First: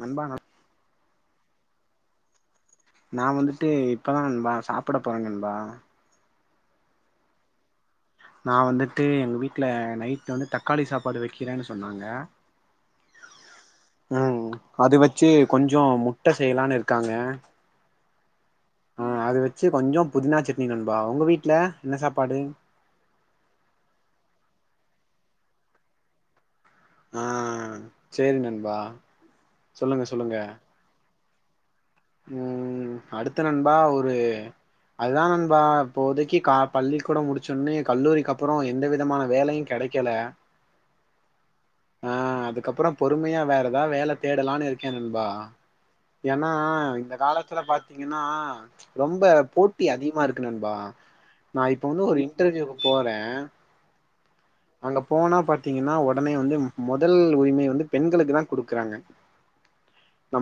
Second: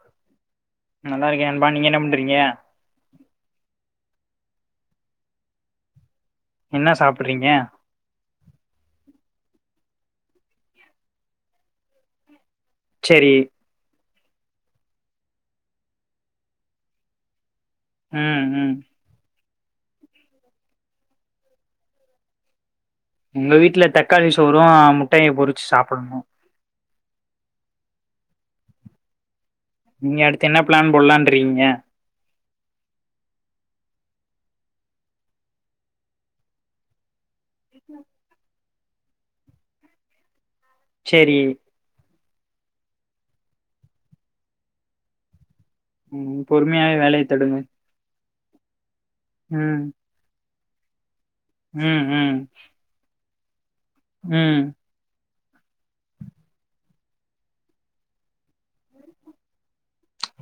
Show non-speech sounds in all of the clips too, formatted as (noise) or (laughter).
நண்பா ந நல்லா இருக்கே நண்பா நீங்க என்ன பண்றீங்க நா வந்துட்டு இப்பதா நண்பா சாப்பட போறே நண்பா என்ன சாப்பிட்றீங்க நா வந்துட்டு எங்க வீட்ல நைட்டு வந்து தக்காளி சாப்பாடு வெக்கிறேனு சொன்னாங்க செரி ம் அது வெச்சி கொஞ்சோ முட்ட செய்லானுருக்காங்க ம் ம் அது வெச்சு கொஞ்சோ புதினா சட்னி நண்பா உங்க வீட்ல என்ன சாப்பாடு இந்த வீட்ல தக்காளி சோறு முட்டைய பொறிச்சு சாப்படணு ஆஹ் சேரி நண்பா சொல்லுங்க நீங்க சொல்லுங்க அடுத்து என்ன பிளான் போட்லான் ட்றீங்க ம் அடுத்து நண்பா ஒரு அதுதா நண்பா இப்போதைக்கு இ பள்ளி கூடோ முடிச்சொன்னே கல்லூரிக்கு அப்புறோ எந்த விதமான வேலையு கெடைக்கல செரி ஆஹ் அதுக்கப்புறோ பொறுமையா வேற எதா வேல தேடலானு இருக்கே நண்பா உம் ஏன்னா பொறுமையா இந்த காலத்துல பாத்தீங்கன்னா (inaudible) ரொம்ப ம் போட்டி அதிகமா இருக்கு நண் பா நா இப்ப ம் வந்து ஒரு ம் இன்டர்வியூக்கு போறே ம் அங்க போனா பாத்தீங்கன்னா ஒடனே வந்து மொதல் உரிமை வந்து பெண்களுக்கு தா குடுக்கறாங்க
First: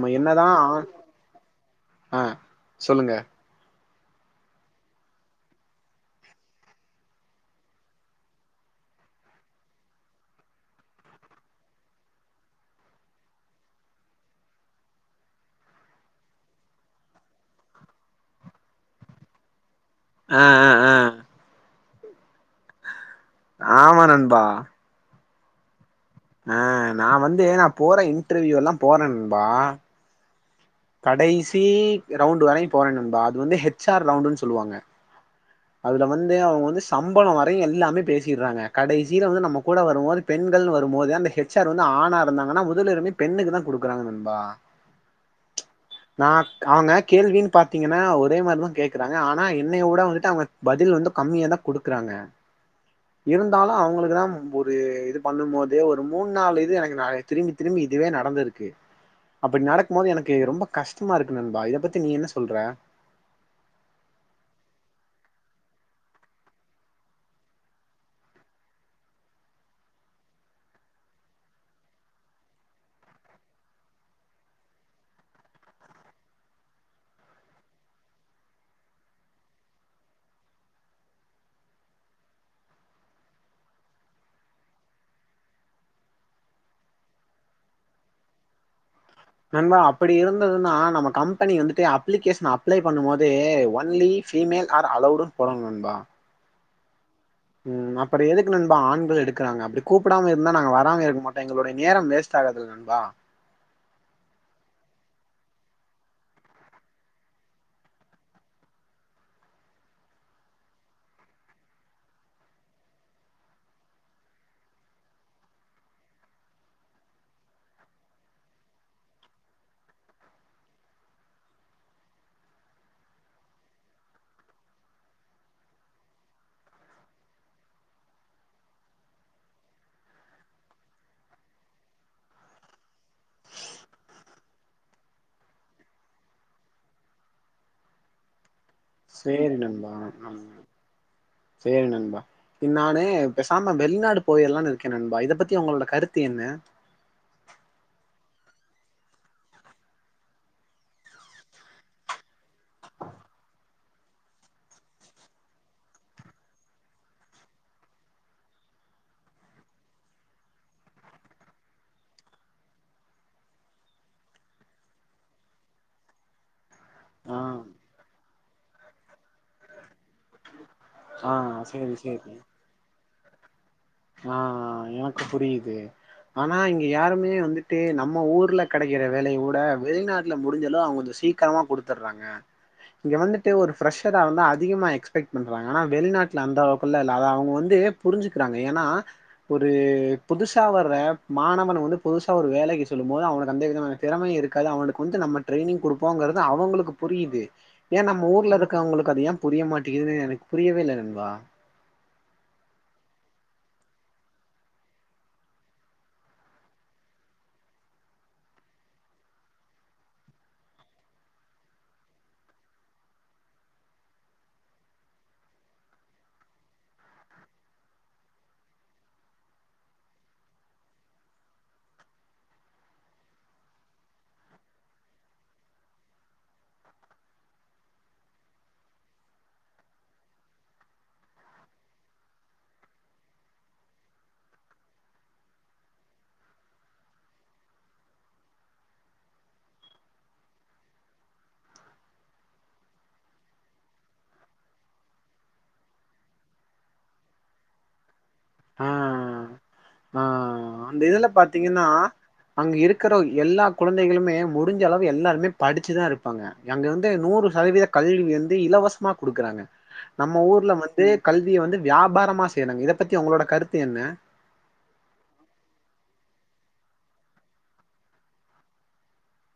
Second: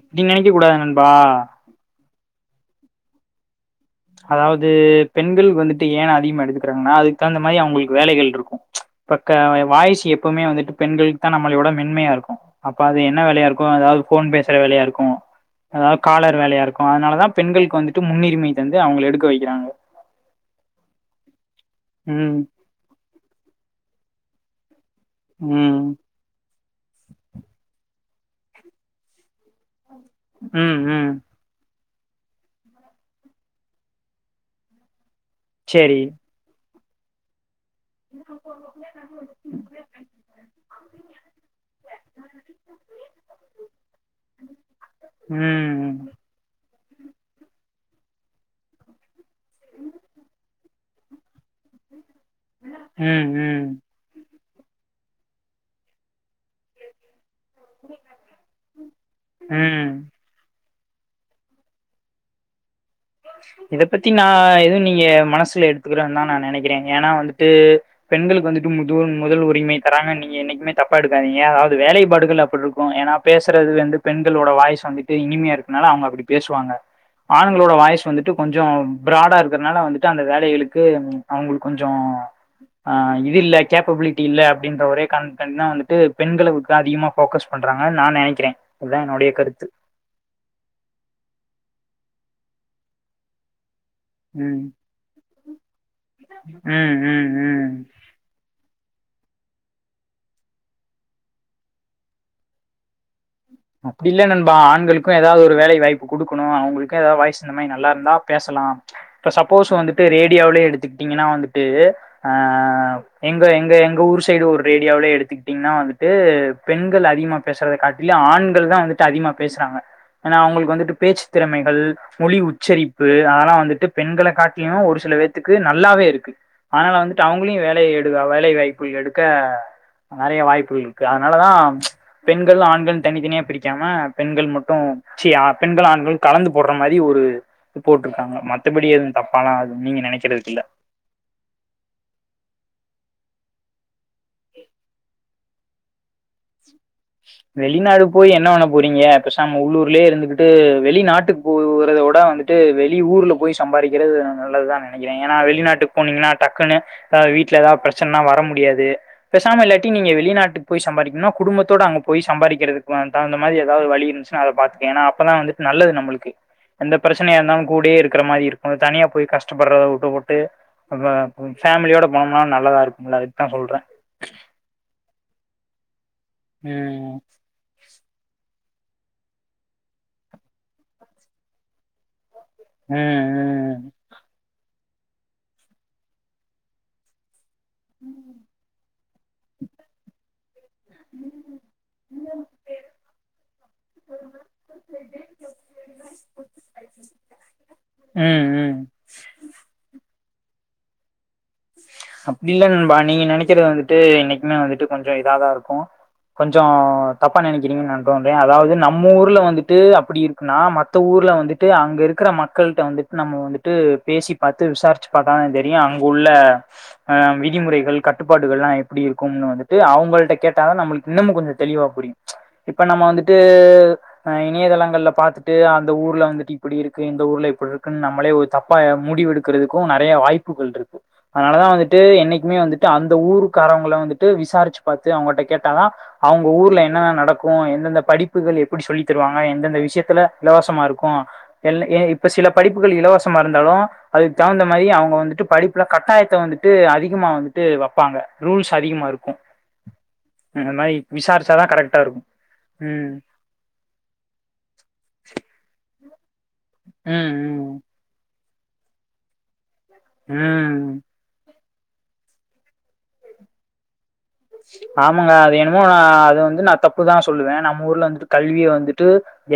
அப்டி நெனைக்க கூடாது நண்பா ஆ சொல்லுங்க அதாவுது பெண்கள் வந்துட்டு ஏன அதிகமா எடுத்துக்கிறாங்கனா அதுக் தகுந்த மாரி அவுங்குளுக் வேலைகள் இருக்கோ ச்ச பக்கா எ வாய்ஸ் எப்போமே வந்துட்டு பெண்களுக்தா நம்மளியோட மென்மையா இருக்கோ அப்ப அது என்னே வேலையா இருக்கோ அதாவது ஃபோன் பேசுற வேலையா இருக்கோ அதாவது காலர் வேலையா இருக்கோ அதுனாலதா பெண்களுக் வந்துட்டு முன்னிரிமை தந்து அவுங்கள எடுக்கா வைக்கிறாங்கே ஆ ஆ ஆ ம் ஆமா நண்பா ம் ஆ, நா வந்து நா போறே இன்டர்வியூ எல்லா போறே நண்பா ம், ம். கடைசி ரவுண்ட் வரையு போறே நண்பா அது வந்து ஹெச் ஆர் ரவுண்டுன்னு சொல்லுவாங்க சரி. அதுல வந்து அவங்க வந்து சம்பளம் வரையு எல்லாமே பேசிட்றாங்க கடைசில வந்து நம்ம கூட வரும்போது பெண்கள்னு வரு ம்மோதா அந்த ஹெச் ஹெச் ஆர் வந்து ஆனா இருந்தாங்கன்னா முதல்வுரிமை பெண்ணுக்குதா குடுக்குறாங்க நண்பா, ம், நா அவங்க கேள்வின்னு பாத்தீங்கன்னா ஒரே மாரிதா கேக்குறாங்க, ஆனா என்னயவுட வந்துட்டு அவங்க பதில் வந்து கம்மியாதா குடுக்குறாங்க, ம், இருந்தாலு ம், அவங்களுக்குதா ஒரு இது பண்ணும்போதே ஒரு மூணு நாலு இது எனக்கு ந திரும்பி திரும்பி இதுவே நடந்திருக்கு அப்டி நடக்கும் ம். போது எனக்கு ரொம்ப கஷ்டமா இருக்கு நண்பா, இத பத்தி நீ என்ன சொல்ற இத பத்தி நா எதுவு நீங்க மனசுல எடுத்துக்கிறேன்னு தா நா நெனைக்கிறே ஏன்னா வந்துட்டு பெண்களுக்கு வந்துட்டு முது முதல் உரிமை தராங்கன்னு நீங்க என்னைக்குமே தப்பா எடுக்காதீங்க அதாவது வேலைப்பாடுகள் அப்டி இருக்கும் ஏன்னா பேசுறது வந்து பெண்களோட வாய்ஸ்சு வந்துட்டு இனிமையா இருக்குனால அவங்க அப்டி பேசுவாங்க, ஆண்களோட வாய்ஸ் வந்துட்டு கொஞ்சோ ப்ராடா இருக்கறனால வந்துட்டு அந்த வேலைகளுக்கு அவங்களுக்கு கொஞ்சோ ஆ இது இல்ல கேப்பபிலிட்டி இல்ல அப்டின்ற ஒரே காரணத்துகான்டிதா வந்துட்டு பெண்களுக்கு அதிகமா போக்கஸ் பண்றாங்கன்னு நா நெனைக்கிறே அதா என்னுடைய கருத்து நண்பா அப்படி இருந்ததுன்னா நம்ம கம்பெனி வந்துட்டு அப்ளிகேஷ நா அப்ளை பண்ணும் போது ஒ ஓன்லி ம் ஃபிமேல் ஆர் அலோடுன் போடனு நண்பா ஆ ஆ ம் அப்புறோ எதுக்கு நண்பா ஆண்கள் எடுக்கறாங்க அப்படி கூப்பிடாம இருந்தா நாங்க வராம இருக்க மாட்டோ எங்களுடைய நேரம் வேஸ்ட் ஆகாதுல நண்பா அப்படி இல்ல நண்பா ஆண்களுக்கு ஏதாவது ஒரு வேலை வாய்ப்பு குடுக்கணு அவங்களுக்கு ஏதாவது வாய்ஸ் இந்த மாரி நல்லா இருந்தா பேசலாம் இப்ப சப்போஸ் வந்துட்டு ரேடியோலயே எடுத்துக்கிட்டீங்கன்னா வந்துட்டு அ எங்க எங்க எங்க ஊர் சைடு ஒரு ரேடியோலயே எடுத்துக்கிட்டீங்கன்னா வந்துட்டு பெண்கள் அதிகமா பேசுறத காட்டிலு ஆண் பெண்கள்தா வந்துட்டுஅதிகமா பேசுறாங்க ஏன்னா அவங்களுக்கு வந்துட்டு பேச்சு திறமைகள் மொழி உச்சரிப்பு அதல்லா வந்துட்டு பெண்கள காட்டிலு ஒரு சில பேத்துக்கு நல்லாவே இருக்கு அதனால வந்துட்டு அவங்களையு வேலை எடு வேலை வாய்ப்புகள் எடுக்க நெறைய வாய்ப்புகள் இருக்கு அதனாலதா பெண்கள் ஆண்கள்னு தனித்தனியா பிரிக்காம பெண்கள் மட்டும் ச்சி பெண்கள் ஆண்கள் கலந்து போடுற மாரி ஒரு போட்டிருக்காங்க ம சேரி நண்பா ஆ சேரி நண்பா இ நானு பேசாம வெளிநாடு போயில்லானு இருக்கே நண்பா இத பத்தி உங்களோட கருத்து என்ன வெளிநாடு போய் என்ன பண்ண போறீங்க பேசாம உள்ளூர்லயே இருந்துகிட்டு வெளிநாட்டுக்கு போறத விட வந்துட்டு வெளி ஊர்ல போய் சம்பாரிக்கிறது நல்லதுதா நெனைக்கிறே ஏன்னா வெளிநாட்டுக்கு போனீங்கன்னா டக்குன்னு வீட்ல ஏதாவது பிரச்சனனா வர முடியாது பேசாம இல்லாட்டி நீங்க வெளிநாட்டுக்கு போய் சம்பாரிக்கணுனா குடும்பத்தோட அங் போய் சம்பாதிக்கிறதுக்கு தகுந்த மாரி ஏதாவது வழி இருந்துச்சுன்னா அத பாத்துக்கே ஏன்னா அப்பதா வந்துட்டு நல்லது நம்மளுக்கு எந்த பிரச்சனையா ஆ இருந்தாலு கூடயே இருக் இருக்கற மாரி இருக்கு தனியா போய் கஷ்டப்படுறத வுட்டு புட்டு அந்த ஆ சேரி ஃபேமிலியோட போனோம்னா நல்லதா இருக்கும்ல அது தா சொல்றே ஆஹ் எனக்கு புரியுது ஆனா இங்க ம் யாருமே வந்துட்டு நம் நம்ம ஊர்ல் கெடைக்கிற வேலய வுட வெளிநாட்டில முடிஞ்சாலு அவங்க சீக்கிரமாக கொடுத்தட்றாங்க இங்க வந்துட்டு ஒரு ம் பிரஷரா வந்து அதிகமா எக்ஸ்பெக்ட் பண்றாங்கனா வெளிநாட்ல அந்தளவுகலா இல்ல அத அவங்க வந் து புரிஞ்சுக்கிறாங்க னா ஒரு புதுசு சா வர மாணவன் வந்து புதுசா ஒரு வேலைக்கு செல்லும் போது அவனுக்கு எந்த விதமான திறமையு இருக்காது அவனுக்கு வந்து நம்ம ட்ரைனிங் கொடுப்போங்கறது அவங்களுக்கு புரியுது ஏ ம் நம்ம ம் ஊர்ல ம் இருக்கவங்களுக்கு அது ஏ புரிய மாட்டிக்குதுன் எனக் புரியவே இல்ல நண்பா அப்டி இல்ல நண்பா நீங்க நெனைக்கறது வந்துட்டு என்னைக்குமே வந்துட்டு கொஞ்சம் இதாதா இருக்கு கொஞ்சம் தப்பா நினைக்கிறீங்கன்னு நா தோன்றே அதாவது நம்ம ஊர்ல வந்துட்டு அப்டி இருக்குன்னா மத்த ஊர்ல வந்துட்டு அங்க இருக்கிற மக்கள்ட்ட வந்துட்டு நம்ம வந்துட்டு பேசி பாத்து விசாரிச்சு பாத்தா தா தெரியு அங்க உள்ள ஆஹ் விதிமுறைகள் கட்டுப்பாடுகல்லா எப்படி இருக்கும்னு வந்துட்டு அவங்கள்ட கேட்டாதா நம்மளுக்கு இன்னமு கொஞ்சம் தெளிவா புரியும் இப்ப நம்ம வந்துட்டு அஹ் இணையதளங்கள்ல பாத்துட்டு அந்த ஊர்ல வந்துட்டு இப்டி இருக்கு இந்த ஊர்ல இப்டி இருக்குன்னு நம்மளே ஒரு தப்பா முடிவெடுக்குறதுக்கு நெறையா வாய்ப்புகள் இருக்கு அனாலதா வந்துட்டு என்னைக்குமே வந்துட்டு அந்த ஊருக்காரவங்கள வந்துட்டு விசாரிச்சு பாத்து அவங்கிட்ட கேட்டாதா அவங்க ஊர்ல என்னென்ன நடக்கு எந்தெந்த படிப்புகள் எப்படி சொல்லி தருவாங்க எந்தெந்த விஷயத்துல இலவசமா இருக்கு எல் எ இப்ப சில படிப்புகள் இலவசமா இருந்தாலு அதுக்கு தகுந்த மாரி அவங்க வந்துட்டு படிப்புல கட்டாயத்த வந்துட்டு அதிகமா வந்துட்டு வப்பாங்க ரூல்ஸ் ஆ அதிகமா இருக்கும் ஆ அந்த இதுல பாத்தீங்கன்னா கரெக்டா இருக்கு அங்க ம் இருக்கிற எல்லா குழந்தைகளுமே முடிஞ்ச அளவு எல்லாருமே படிச்சுதா இருக் பாங்க அங்க வந்து நூறு ம் சதவீத கல்வி வந் இலவசமா கொடுக்குறாங்க ம் நம்ம ஊர்ல ம் வந்து கல்விய வந்து வியாபாரமா செய்றாங்க இத பத்தி ஒங்களோட கருத்து என்ன ஆமங்க அது என்னுமோ ஆ அது வந்து நா தப்புதா சொல்லுவே நம்ம ஊர்ல வந்துட்டு கல்விய வந்துட்டு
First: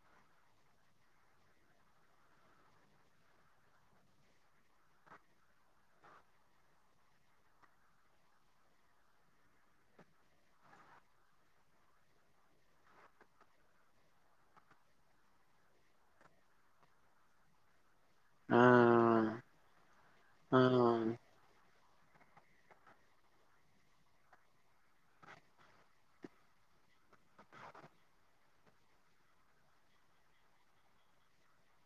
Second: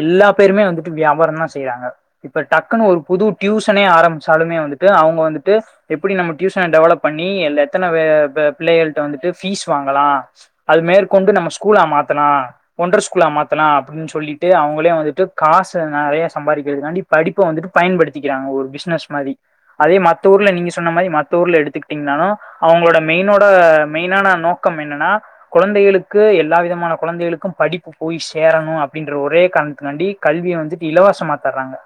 எல்லா பேருமே வந்துட்டு வியாபாரம் தா செய்யறாங்க இப்ப டக்குன்னு ஒரு புது டியூசனே ஆரம்பிச்சாலுமே வந்துட்டு அவங்க வந்துட்டு எப்படி நம்ம டியூசனை டெவலப் பண்ணி ல்ல எத்தன ப பே பிள்ளைகள்ட்ட வந்துட்டு பீஸ் வாங்கலா அது மேற்கொண்டு நம்ம ஸ்கூலா மாத்தலா ஒன்ற ஸ்கூலா மாத்தலா அப்படின் சொல்லிட்டு அவங்களே வந்துட்டு காசு நெறைய சம்பாதிக்கிறதுக்காண்டி படிப்ப வந்துட்டு பயன்படுத்திக்கிறாங்க ஆ ஒரு பிசினஸ் மாதிரி அதே மத்த ஊர்ல ஆ நீங்க சொன்ன மாரி மத்த ஊர்ல எடுத்துக்கிட்டீங்கன்னாலு அவங்களோட மெயினோட மெயினான நோக்கம் என்னன்னா குழந்தைகளுக்கு எல்லா விதமான குழந்தைகளுக்கும் படிப்பு போய் சேரணு அப்படின்ற ஒரே காரணத்துக்காண்டி கல்விய வந்துட்டு இலவசமா தறாங்க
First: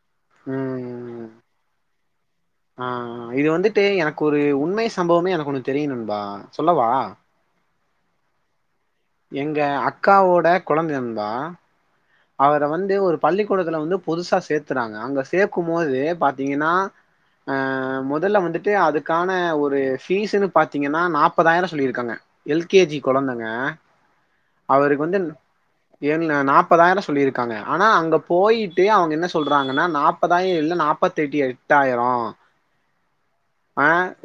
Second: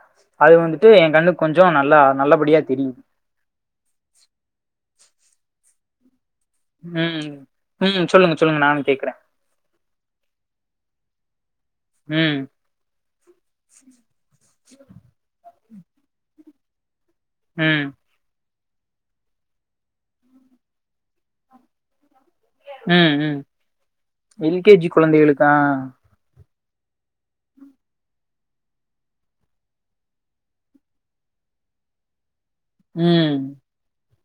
அது வந்துட்டு என் கண்ணுக்கு கொஞ்ச நல்லா நல்லபடியா தெரியுது ஆஹ் இது வந்துட்டு எனக்கு ஒரு உண்மை சம்பவமே எனக்கு ஒன்னு தெரியு நண்பா சொல்லவா ம் ம் சொல்லுங்க சொல்லுங்க நானு கேக்குறே எங்க அக்காவோட கொழந்த நண்பா ம் அவர வந்து ஒரு பள்ளிக்கூடத்துல வந்து புதுசா சேத்துறாங்க அங்க சே க்கும் போது பாத்தீங்கன்னா ம் ஆஹ் முதல்ல வந்துட் ட்டு அதுக்கான ஒரு ஃபீஸ்ன்னு பாத்தீங்கன்னா நாப்பதாயிரம் சொல்லியிருக்காங்க எல் கே ஜி ம் ம் கொழந்தைங்க எல் கே ஜி அவருக்கு வந்து குழந்தைகளுக்கா என் நாப் ப்பதாயிரம் சொல்லியிருக்காங்க ஆனா அங்க போயிட்டு அவங்க என்ன சொல்றாங்கன்னா நாப்பதாயிரம் இல்ல நாப்பத்தட்டு எட்டாயிரோ உம்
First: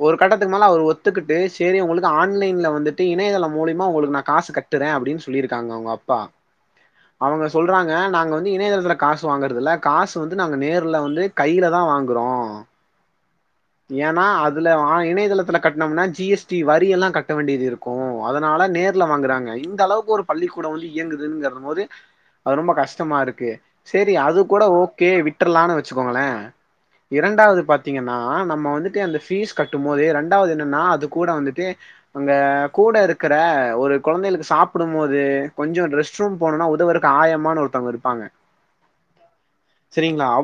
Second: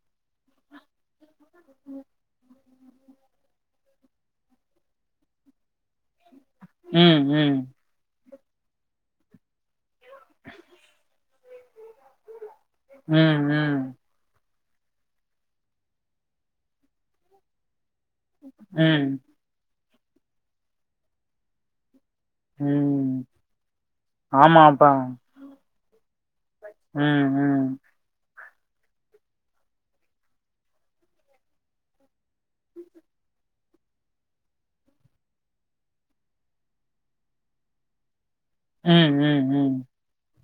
ஒரு கட்டத்துக்கு மேல அவர் ஒத்துக்கிட்டு செரி உங்களுக்கு ஆன்லைன்ல வந்துட்டு இணையதளம் மூலிமா உங்களுக்கு நான் காசு கட்டுறேன் அப்படின்னு சொல்லியிருக்காங்க அவங்க அப்பா ம் அவங்க ம் சொல்றாங்க நாங்க வந் வந்து இணையதளத்துல காசு வாங்குறது இல்ல காசு வந்து நாங்க நேர்ல வந்து கையில தான் வாங்குறோம் உம் ஏன்னா அத் இணையதளத்தில் கட்டணும்னா ஜி எஸ் டி வரியெல்லாம் கட்ட வேண்டியது இரு அதனால நேர்ல ம் வாங்குறாங்க இந்த அளவுக்கு ஒரு பள்ளிக்கூட வந்து இயங்குதுங்கற போது அது ரொம்ப ம் கஷ்டமா இருக்கு செரி அது கூட ஆமாப்பா ஓகே விட்டுரலான்னு வெச்சுக்கோங்களேன் ம் இரண்டாவது ம் பாத்தீங்கன்னா ஆ நம்ம வந்துட்டு அந்த ஃபீஸ் கட்டும் போது ரெண்டாவது என்னன்னா அது கூட வந்துட்டு அங்க கூட இருக்குற ஒரு கொழந்தைகளுக்கு சாப்பிடும் போது கொஞ்சம் ரெஸ்ட் ரூம் போனும்னா உதவக்கு ஆயமான்னு ஒருத்தங்க இருப்பாங்க உம் உம் உம்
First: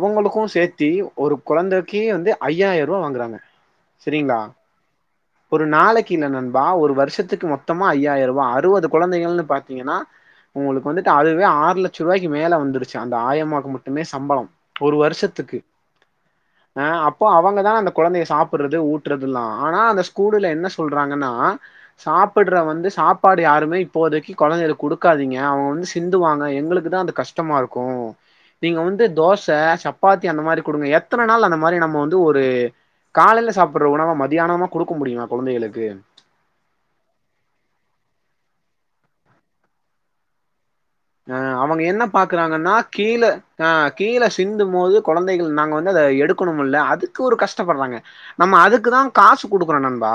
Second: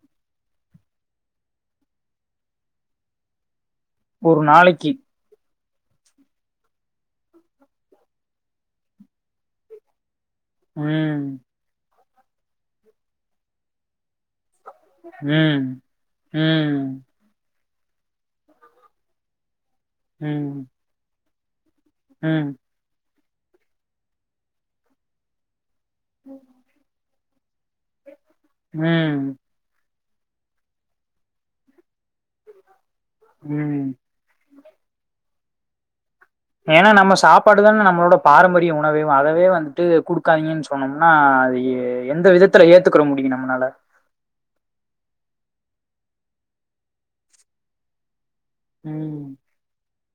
அவங்களுக்கும் சேர்த்தி ஒரு கொழந்தைக்கெ வந்து ஐயாயிரம் ரூவா வாங்குறாங்க சரிங்களா ஒரு நாளைக்கு ஒரு நாளைக்குல நண்பா ஒரு வருஷத்துக்கு மொத்தமா ஐயாயிரம் ரூபாய் அறுபது கொழந்தைகள்ன்னனு பாத்தீங்கன்னா உங்களுக்கு வந்துட்டு ம் அதுவே ஆறு லட் சுூவாய்க்கு மேலே வந்துடுச்சு அந்த ஆயமாவுக்கு மட்டுமே சம்பளம் ஒரு வருஷத்துக்கு ம் ம் அஹ் அப்போ அவங்க தா அந்த கொழந்தைய சாப்பறது ஊட்டுறதுல்லா ஆனா அந்த ஸ்கூலுல ம் என்ன சொல்றாங்கன்னா ஆ ம் சாப்புட்றா வந்து சாப் பாடு யாருமே இப்போதைக்கி கொழந்தைகளு குடுக்காதீங்கே அவுங்கே வந்து சிந்துவாங்க எங்குளுக்குதா அந்த கஷ் ஷ்டமா இருக்கோ நீங்கே வந்து ம் தோச சப் பாத்தி அந்த மாரி குடுங்க எத்தன நாள் அந்த மாரி நம்மோ வந்து ந்து ஒரு காலைல ம் சாப்டுற உணவ மதியானமா குடுக்க முடியம். கொழந்தைகளுக்கு. ஏன்னா நம்ம சாப்பாடுதனே நம்ளோட பாரம்பரிய உணவேம் அதவே வந்ட்டு குடுக்காதீங்கன் சொ அஹ்ன் அவங்க என்ன பாக்குறாங்கன்னா ஏத்துக்கிற கீழே முடியு நம்மனால அஹ்ன் கீழே சிந்தும் மோது குழந்தைகள் நாங்க வ ன்னத எடுக்குனுமுல்லே அதுக்கு ஒரு கஷ்டப்பட்றாங்கே நம்ம அதுக்குதா ம் காசு குடுக்றோ நண்பா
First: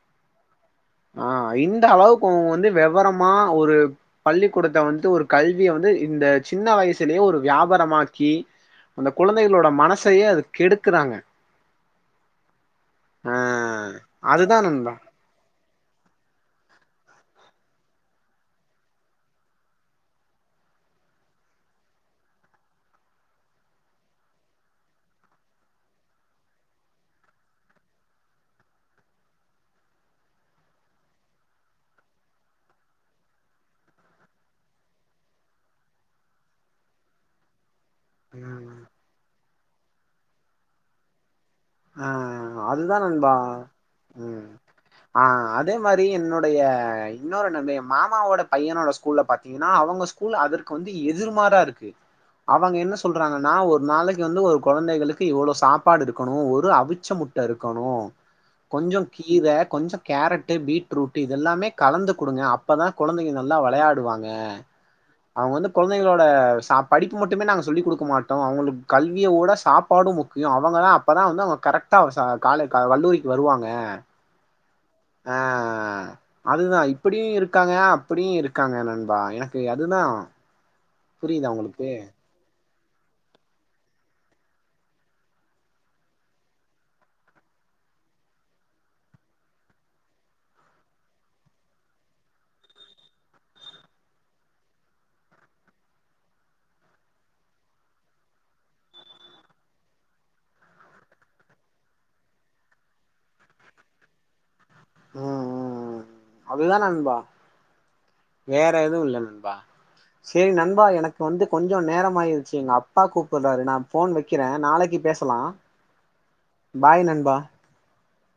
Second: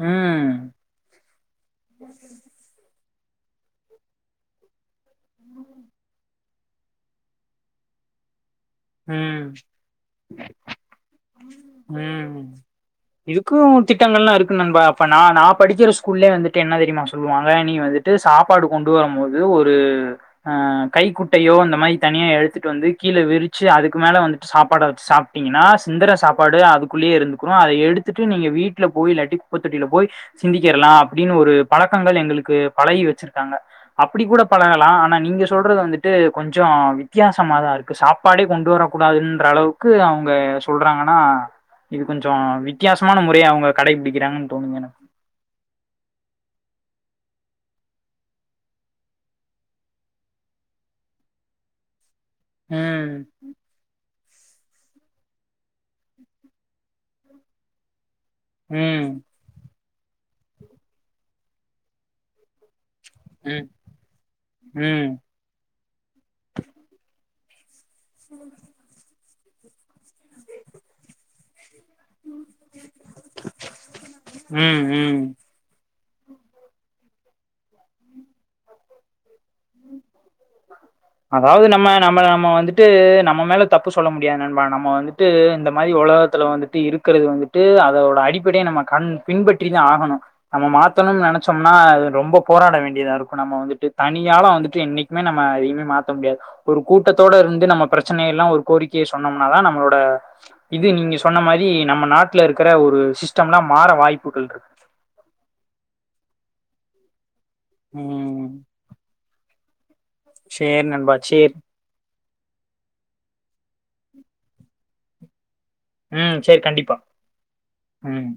ம் ஆ இந்த அளவுக்கோ வந்து வெவரமா மா ஒரு பள்ளிக்கூடத்த வந் து ஒரு கல்விய வந்து இந்த சின்ன வயசிலியோ ஒரு வியாபாரமாக்கி அந்த ம் குழந்தைகளோட மனசையே அது கெடுக்குறாங்க ம் ஆ இதுக்கும் திட்டங்கல்லாம் இருக்கு நண்பா அப்ப நா நா படிக்கிற ஸ்கூல்லயே வந்துட்டு என்ன தெரியுமா சொல்லுவாங்க நீ வந்துட்டு சாப்பாடு கொண்டு வருமோது ஒரு அஹ்ன் கை குட்டையோ அந்த மாரி தனியா எடுத்துட்டு வந்து கீழ விரி ச்சி அதுக்கு மேல வந்துட்டு சாப்பாட வச்சு சாப்ட்டீங்கன்னா சிந்திர சாப்பாடு அதுக்குள்ளேயே இருந்துக்குரும் அத எடுத்துட்டு நீங்க வீட்ல போய் இல்லட்டி குப்ப தொட்டில போய் சிந்திகிரலாம் அப்டின்னு ஒரு பழக்கங்கள் எங்களுக்கு பழகி வச்சிருக்காங்க, அப்டி கூட பழகலாம் ஆனா நீங்க சொல்றது வந்துட்டு கொஞ்சம் வித்தியாசமா தான் இருக்கு படி கொண்டு ம் வரக்கூடாதுன்ற அளவுக் அவுங்க சொல்றாங்கன்னா இது ஆ கொஞ்சோ அதுதா வித்தியாசமான நண்பா முறைய அவங்க ம் கடைபிடிக்கிறாங்கன்னு தோணுது எனக்கு ஆ அதே மாரி என்னொடைய இன்னோரு நெந்தய மாமாவோட பையனோட ஸ்கூல்லே பாத்தீங்னா அவுங்க ஸ்கூல் அதற்கு வந்து எதிர்மாரா இருக்கு அவங்க என்ன ம் சொல்றாங்கன்னா ஒரு நாளை க வந்து ஒரு குழந்தைகளுக்கு இவ்ளோ சாப்பாடுருக்கணோ ஒரு ரு அவிச்ச முட்ட இருக்கணோ கொஞ்சம் ம் கீரை கொஞ்சம் கேரட்டு பீட்ரூட்டு இதெல்லாமே கலந்து குடுங்க அப்பதா கொழந்தைங்க நல்லா ம் வெளையாடுவாங்க ம் அவுங்க வந்து கொழந்தைகளோட சாப்‌ படிப்பு மட் திம்மே நாங்க சொல்லி குடு மாட்டோம் அவுங்களுக்கு கல் இனியவோட சாப்பாடும் முக்கியம், அவங்க தான் அப்பதான் வந்து அவுங்க கரக் ப காலை வல்லூரிக்கு வருவாங்க ம் ம் ஆஹ் அதுதான் இப்படியும் இருக்காங்க அப்படியும் இருக்காங்க நண்பா எனக்கு அதுதான் அதாவது நம்ம நம்ம நம்ம வந்துட்டு நம்ம மேல தப்பு சொல்ல முடியாது நம்ம வந்துட்டு இந்த மாதிரி உலகத்துல வந்துட்டு இருக்கிறது வந்துட்டு அதோட அடிப்படைய நம்ம கண் பின்பற்றிதான் ஆகணும் நம்ம மாத்தணும்னு நினைச்சோம்னா ரொம்ப போராட வேண்டியதா இருக்கும் நம்ம வந்துட்டு தனி நீயாலாம் வந்துட்டு என்னைக்குமே நம்ம அதையுமே மாத்த முடியாது ஒரு கூட்டத்தோட இருந்து நம்ம பிரச்சனைலாம் ஒரு கோரிக்கையை சொன்னோம்னாதான் நம்மளோட இது நீங்க சொன்ன மாதிரி நம்ம நாட்டுல இருக்கிற ஒரு சிஸ்டம் எலாம் மாற வாய்ப்புகள் இருக்கு உம் உம் ம் அதுதான் நண்பா ம். வேற எதுவும் இல்ல நண்பா செரி நண்பா சேரி எனக்கு வந்து சேரி. கொஞ்சம் நேரம் ஆயிருச்சு எங்க அப்பா கூப்பிடுறாரு ஃபோன் வெக்கிறேன் நாளைக்கு பேசலாம் உம் செரி கண்டிப்பா உம்